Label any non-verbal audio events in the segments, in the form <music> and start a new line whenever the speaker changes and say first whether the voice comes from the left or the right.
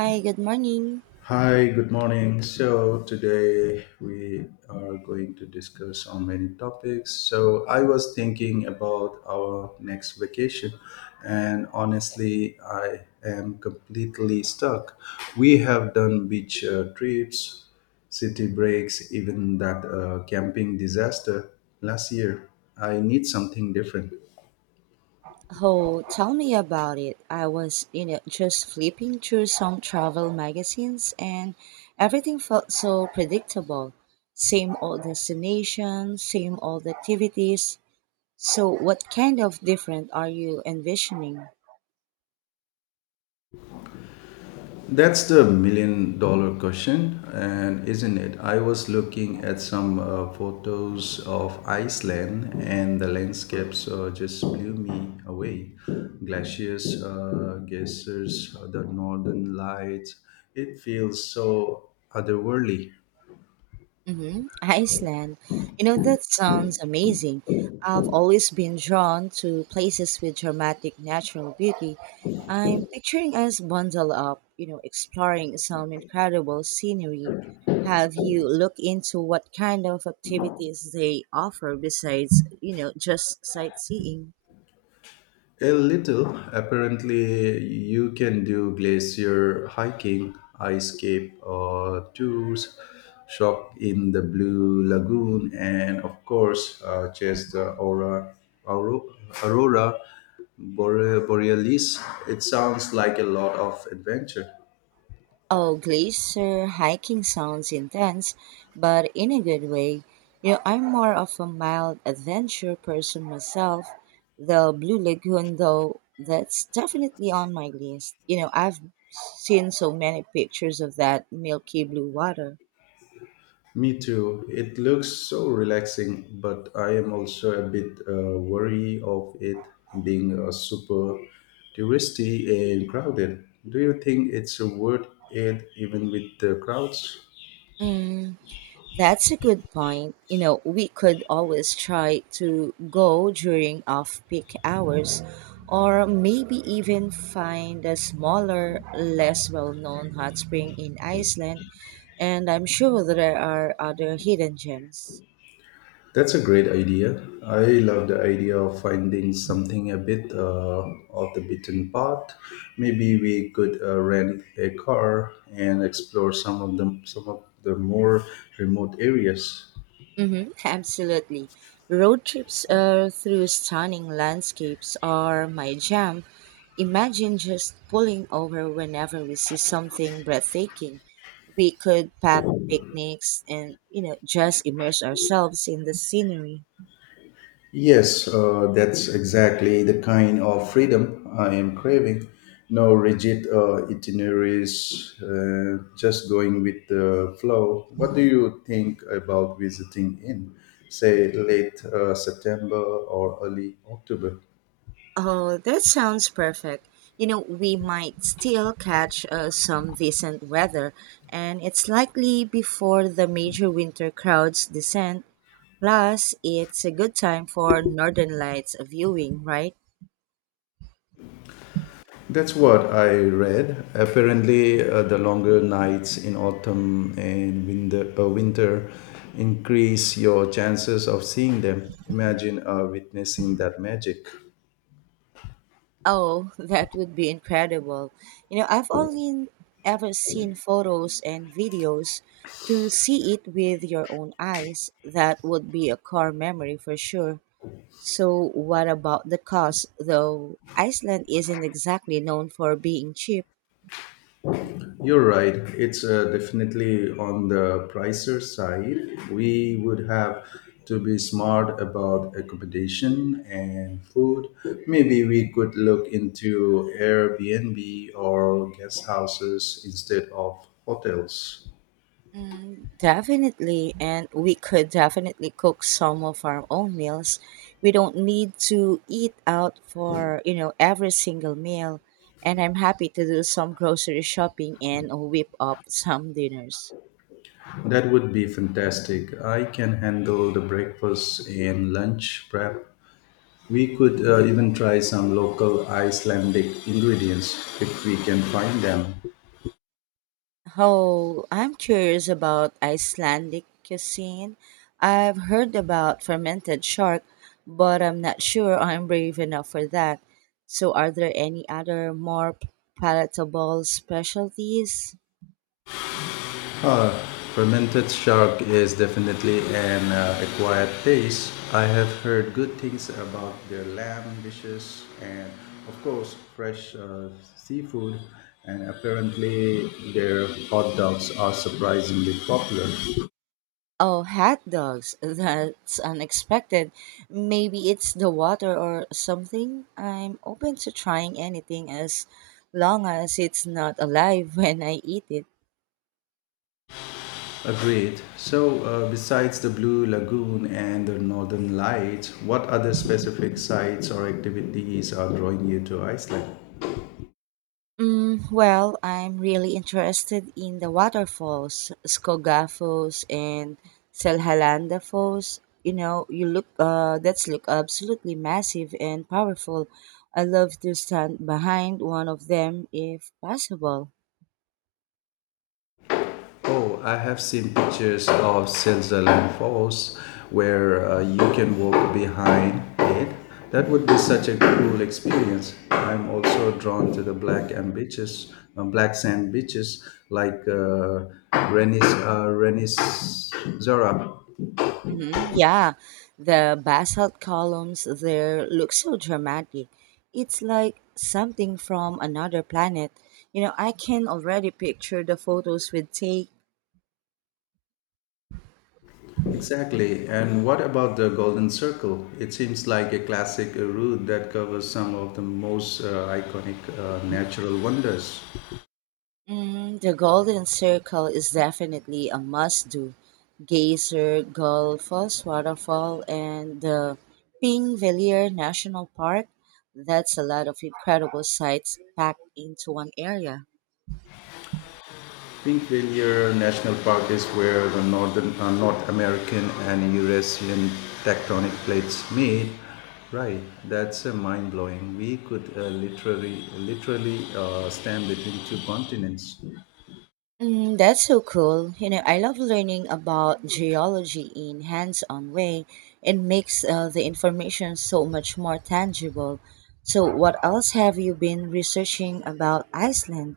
right: Hi, good morning.
left: Hi, good morning. So today we are going to discuss on many topics. So I was thinking about our next vacation, and honestly I am completely stuck. We have done beach trips, city breaks, even that camping disaster last year. I need something different.
right: Oh, tell me about it. I was, you know, just flipping through some travel magazines and everything felt so predictable. Same old destinations, same old activities. So, what kind of different are you envisioning?
left: That's the million-dollar question, and isn't it? I was looking at some photos of Iceland, and the landscapes just blew me away. Glaciers, geysers, the northern lights. It feels so otherworldly.
right: Iceland. You know, that sounds amazing. I've always been drawn to places with dramatic natural beauty. I'm picturing us bundled up, you know, exploring some incredible scenery. Have you looked into what kind of activities they offer besides, you know, just sightseeing?
left: A little. Apparently, you can do glacier hiking, ice cave tours, shop in the Blue Lagoon, and of course, chase the aurora, aurora borealis. It sounds like a lot of adventure.
right: Oh, glacier hiking sounds intense, but in a good way. You know, I'm more of a mild adventure person myself. The Blue Lagoon, though, that's definitely on my list. You know, I've seen so many pictures of that milky blue water.
left: Me too. It looks so relaxing, but I am also a bit wary of it being super touristy and crowded. Do you think it's worth it even with the crowds?
right: Mm, that's a good point. You know, we could always try to go during off peak hours or maybe even find a smaller, less well known hot spring in Iceland. And I'm sure there are other hidden gems.
left: That's a great idea. I love the idea of finding something a bit off the beaten path. Maybe we could rent a car and explore some of the more remote areas.
right: Absolutely. Road trips through stunning landscapes are my jam. Imagine just pulling over whenever we see something breathtaking. We could pack picnics and, you know, just immerse ourselves in the scenery.
left: Yes, that's exactly the kind of freedom I am craving. No rigid itineraries, just going with the flow. What do you think about visiting in, say, late September or early October?
right: Oh, that sounds perfect. You know, we might still catch some decent weather, and it's likely before the major winter crowds descend. Plus, it's a good time for Northern Lights viewing, right?
left: That's what I read. Apparently, the longer nights in autumn and winter increase your chances of seeing them. Imagine witnessing that magic.
right: Oh, <laughs> that would be incredible. You know, I've only ever seen photos and videos. To see it with your own eyes, that would be a core memory for sure. So, what about the cost? Though Iceland isn't exactly known for being cheap.
left: You're right. It's definitely on the pricer side. We would have to be smart about accommodation and food. Maybe we could look into Airbnb or guest houses instead of hotels.
right: Mm, definitely, and we could definitely cook some of our own meals. We don't need to eat out for, you know, every single meal. And I'm happy to do some grocery shopping and whip up some dinners.
left: That would be fantastic. I can handle the breakfast and lunch prep. We could even try some local Icelandic ingredients if we can find them.
right: Oh, I'm curious about Icelandic cuisine. I've heard about fermented shark, but I'm not sure I'm brave enough for that. So, are there any other more palatable specialties?
left: Uh, Fermented shark is definitely an acquired taste. I have heard good things about their lamb dishes and, of course, fresh seafood. And apparently, their hot dogs are surprisingly popular.
right: Oh, hot dogs. <laughs> That's unexpected. Maybe it's the water or something. I'm open to trying anything as long as it's not alive <laughs> when I eat it.
left: Agreed. So, besides the Blue Lagoon and the Northern Lights, what other specific sites or activities are drawing you to Iceland?
right: Mm, well, I'm really interested in the waterfalls, Skoga Falls and Selhalanda Falls. You know, you look that's look absolutely massive and powerful. I love to stand behind one of them if possible.
left: Oh, I have seen pictures of Switzerland Falls where you can walk behind it. That would be such a cool experience. I'm also drawn to the black and beaches, black sand beaches like Renis Zora.
right: Yeah, the basalt columns there look so dramatic. It's like something from another planet. You know, I can already picture the photos we'd take.
left: Exactly. And what about the Golden Circle? It seems like a classic route that covers some of the most iconic natural wonders.
right: Mm, the Golden Circle is definitely a must do. Geyser, Gullfoss Waterfall, and the Pingvelier National Park. That's a lot of incredible sights packed into one area.
left: Pink Rainier National Park is where the North American and Eurasian tectonic plates meet. Right, that's mind blowing. We could literally stand between two continents.
right: Mm, that's so cool. You know, I love learning about geology in hands-on way. It makes the information so much more tangible. So, what else have you been researching about Iceland?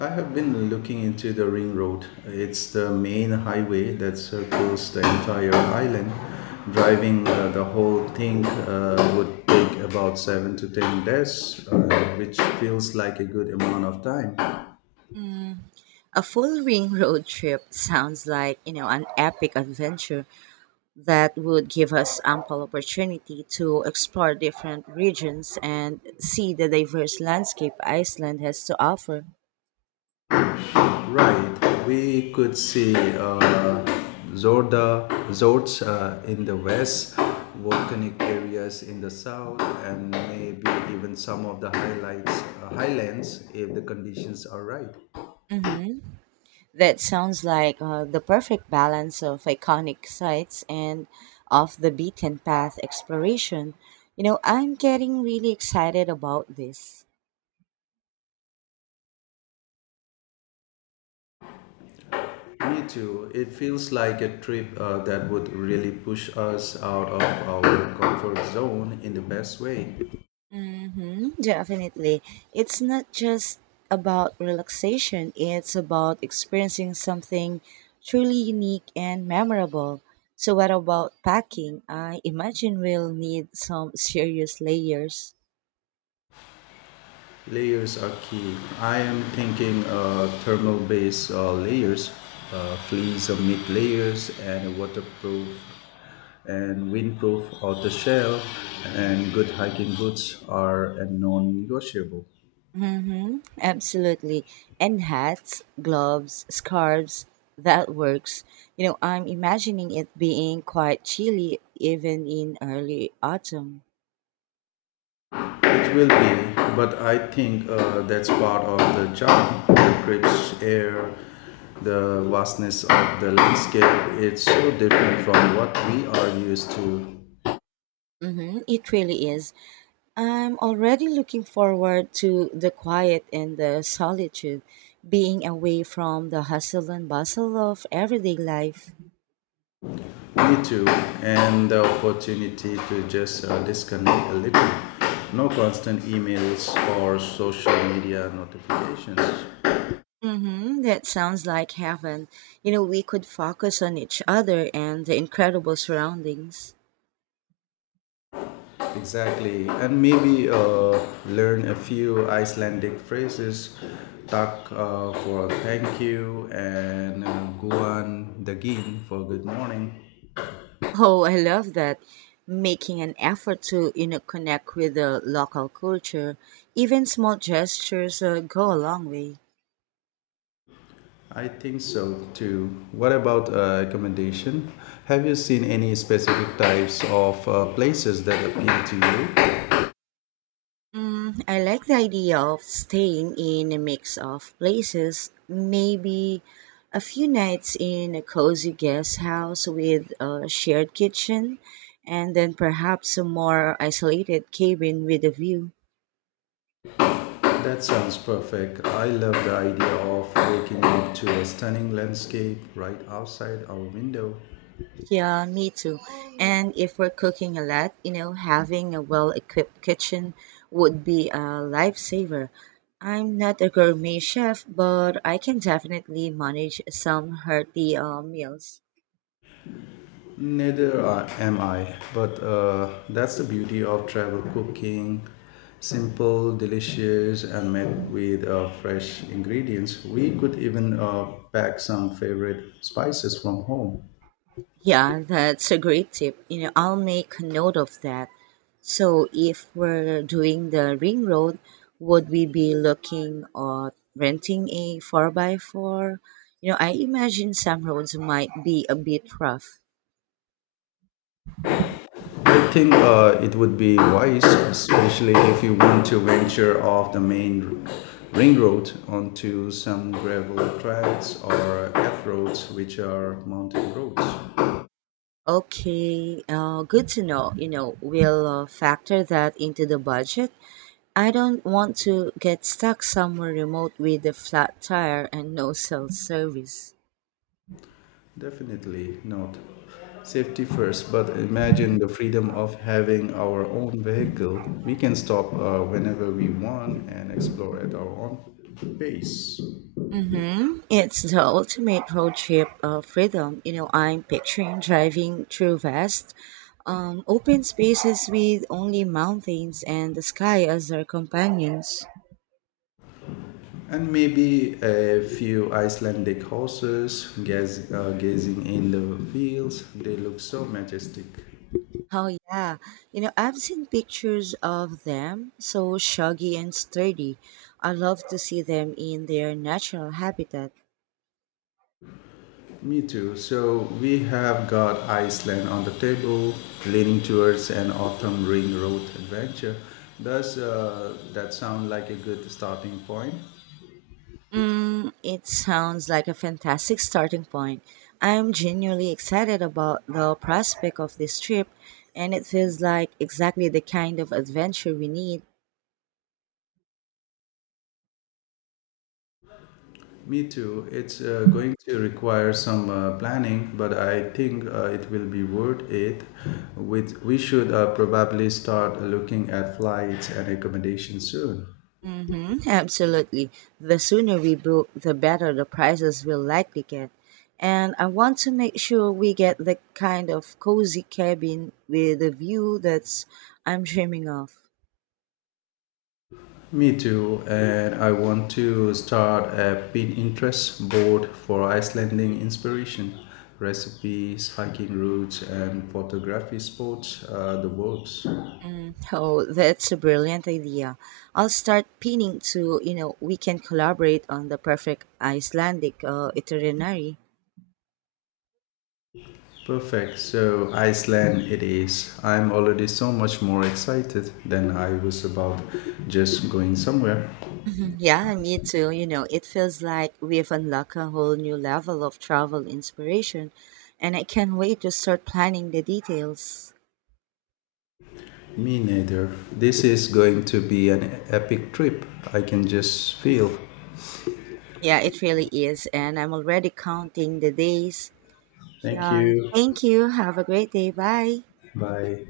left: I have been looking into the Ring Road. It's the main highway that circles the entire island. Driving the whole thing would take about 7 to 10 days, which feels like a good amount of time.
right: A full ring <laughs> road trip sounds like, you know, an epic adventure that would give us ample opportunity to explore different regions and see the diverse landscape Iceland has to offer.
left: Right, we could see Zords in the west, volcanic areas in the south, and maybe even some of the highlands if the conditions are right.
right: Mhm. That sounds like the perfect balance of iconic sites and off the beaten path exploration. You know, I'm getting really excited about this.
left: Me too. It feels like a trip that would really push us out of our comfort zone in the best way.
right: Definitely. It's not just about relaxation, it's about experiencing something truly unique and memorable. So, what about packing? I imagine we'll need some <laughs> serious layers.
left: Layers are key. I am thinking thermal based layers, fleece or mid layers, and waterproof and windproof outer shell, and good hiking boots are a non negotiable.
right: Mm-hmm. Absolutely. And hats, gloves, scarves, that works. You know, I'm imagining it being quite chilly even in early autumn.
left: It will be, but I think that's part of the charm. The crisp air, the vastness of the landscape, it's so different from what we are used to.
right: Mm-hmm. It really is. I'm already looking forward to the quiet and the solitude, being away from the hustle and bustle of everyday life.
left: Me too, and the opportunity to just disconnect a little. No constant emails or social media notifications.
right: Mm-hmm. That sounds like heaven. You know, we could focus on each other and the incredible surroundings.
left: Exactly, and maybe learn a few Icelandic phrases. Tak for thank you and guan dagin for good morning.
right: Oh, I love that. Making an effort to, you know, connect with the local culture, even small gestures go a long way.
left: I think so too. What about accommodation? Have you seen any specific types of places that appeal to you?
right: Mm, I like the idea of staying in a mix of places, maybe a few nights in a cozy guest house with a shared kitchen, and then perhaps a more isolated cabin with a view.
left: That sounds perfect. I love the idea of waking up to a stunning landscape right outside our window.
right: Yeah, me too. And if we're cooking a lot, you know, having a well equipped kitchen would be a lifesaver. I'm not a gourmet chef, but I can definitely manage some hearty meals.
left: Neither am I, but that's the beauty of travel cooking. Simple, delicious, and made with fresh ingredients. We could even pack some favorite spices from home.
right: Yeah, that's a great tip. You know, I'll make a note of that. So if we're doing the ring road, would we be looking at renting a 4 by 4? You know, I imagine some roads might be a bit rough.
left: I think it would be wise, especially if you want to venture off the main ring road onto some gravel tracks or F roads, which are mountain roads.
right: Okay, good to know. You know, we'll factor that into the budget. I don't want to get stuck somewhere remote with a flat tire and no cell service.
left: Definitely not. Safety first, but imagine the freedom of having our own vehicle. We can stop whenever we want and explore at our own pace.
right: Mm-hmm. It's the ultimate road trip freedom. You know, I'm picturing driving through vast, open spaces with only mountains and the sky as our companions.
left: And maybe a few Icelandic horses gazing in the fields. They look so majestic.
right: Oh yeah, you know I've seen pictures of them, so shaggy and sturdy. I love to see them in their natural habitat.
left: Me too. So we have got Iceland on the table, leaning towards an autumn ring road adventure. Does that sound like a good starting point?
right: Mm, it sounds like a fantastic starting point. I'm genuinely excited about the prospect of this trip, and it feels like exactly the kind of adventure we need.
left: Me too. It's going to require some planning, but I think it will be worth it. With we should probably start looking at flights and accommodations soon.
right: Absolutely. The sooner we book, the better the prices will likely get. And I want to make sure we get the kind of cozy cabin with a view that's I'm dreaming of.
left: Me too, and I want to start a Pinterest board for Icelandic inspiration, recipes, hiking routes, and photography spots. The works.
right: Oh, that's a brilliant idea. I'll start pinning to, you know, we can collaborate on the perfect Icelandic itinerary.
left: Perfect. So Iceland it is. I'm already so much more excited than I was about just going somewhere.
right: Yeah, me too. You know, it feels like we've unlocked a whole new level of travel inspiration, and I can't wait to start planning the details.
left: Me neither. This is going to be an epic trip. I can just feel.
right: Yeah, it really is, and I'm already counting the days.
left: Thank
right: Yeah,
left: you.
right: thank you. Have a great day. Bye.
left: Bye.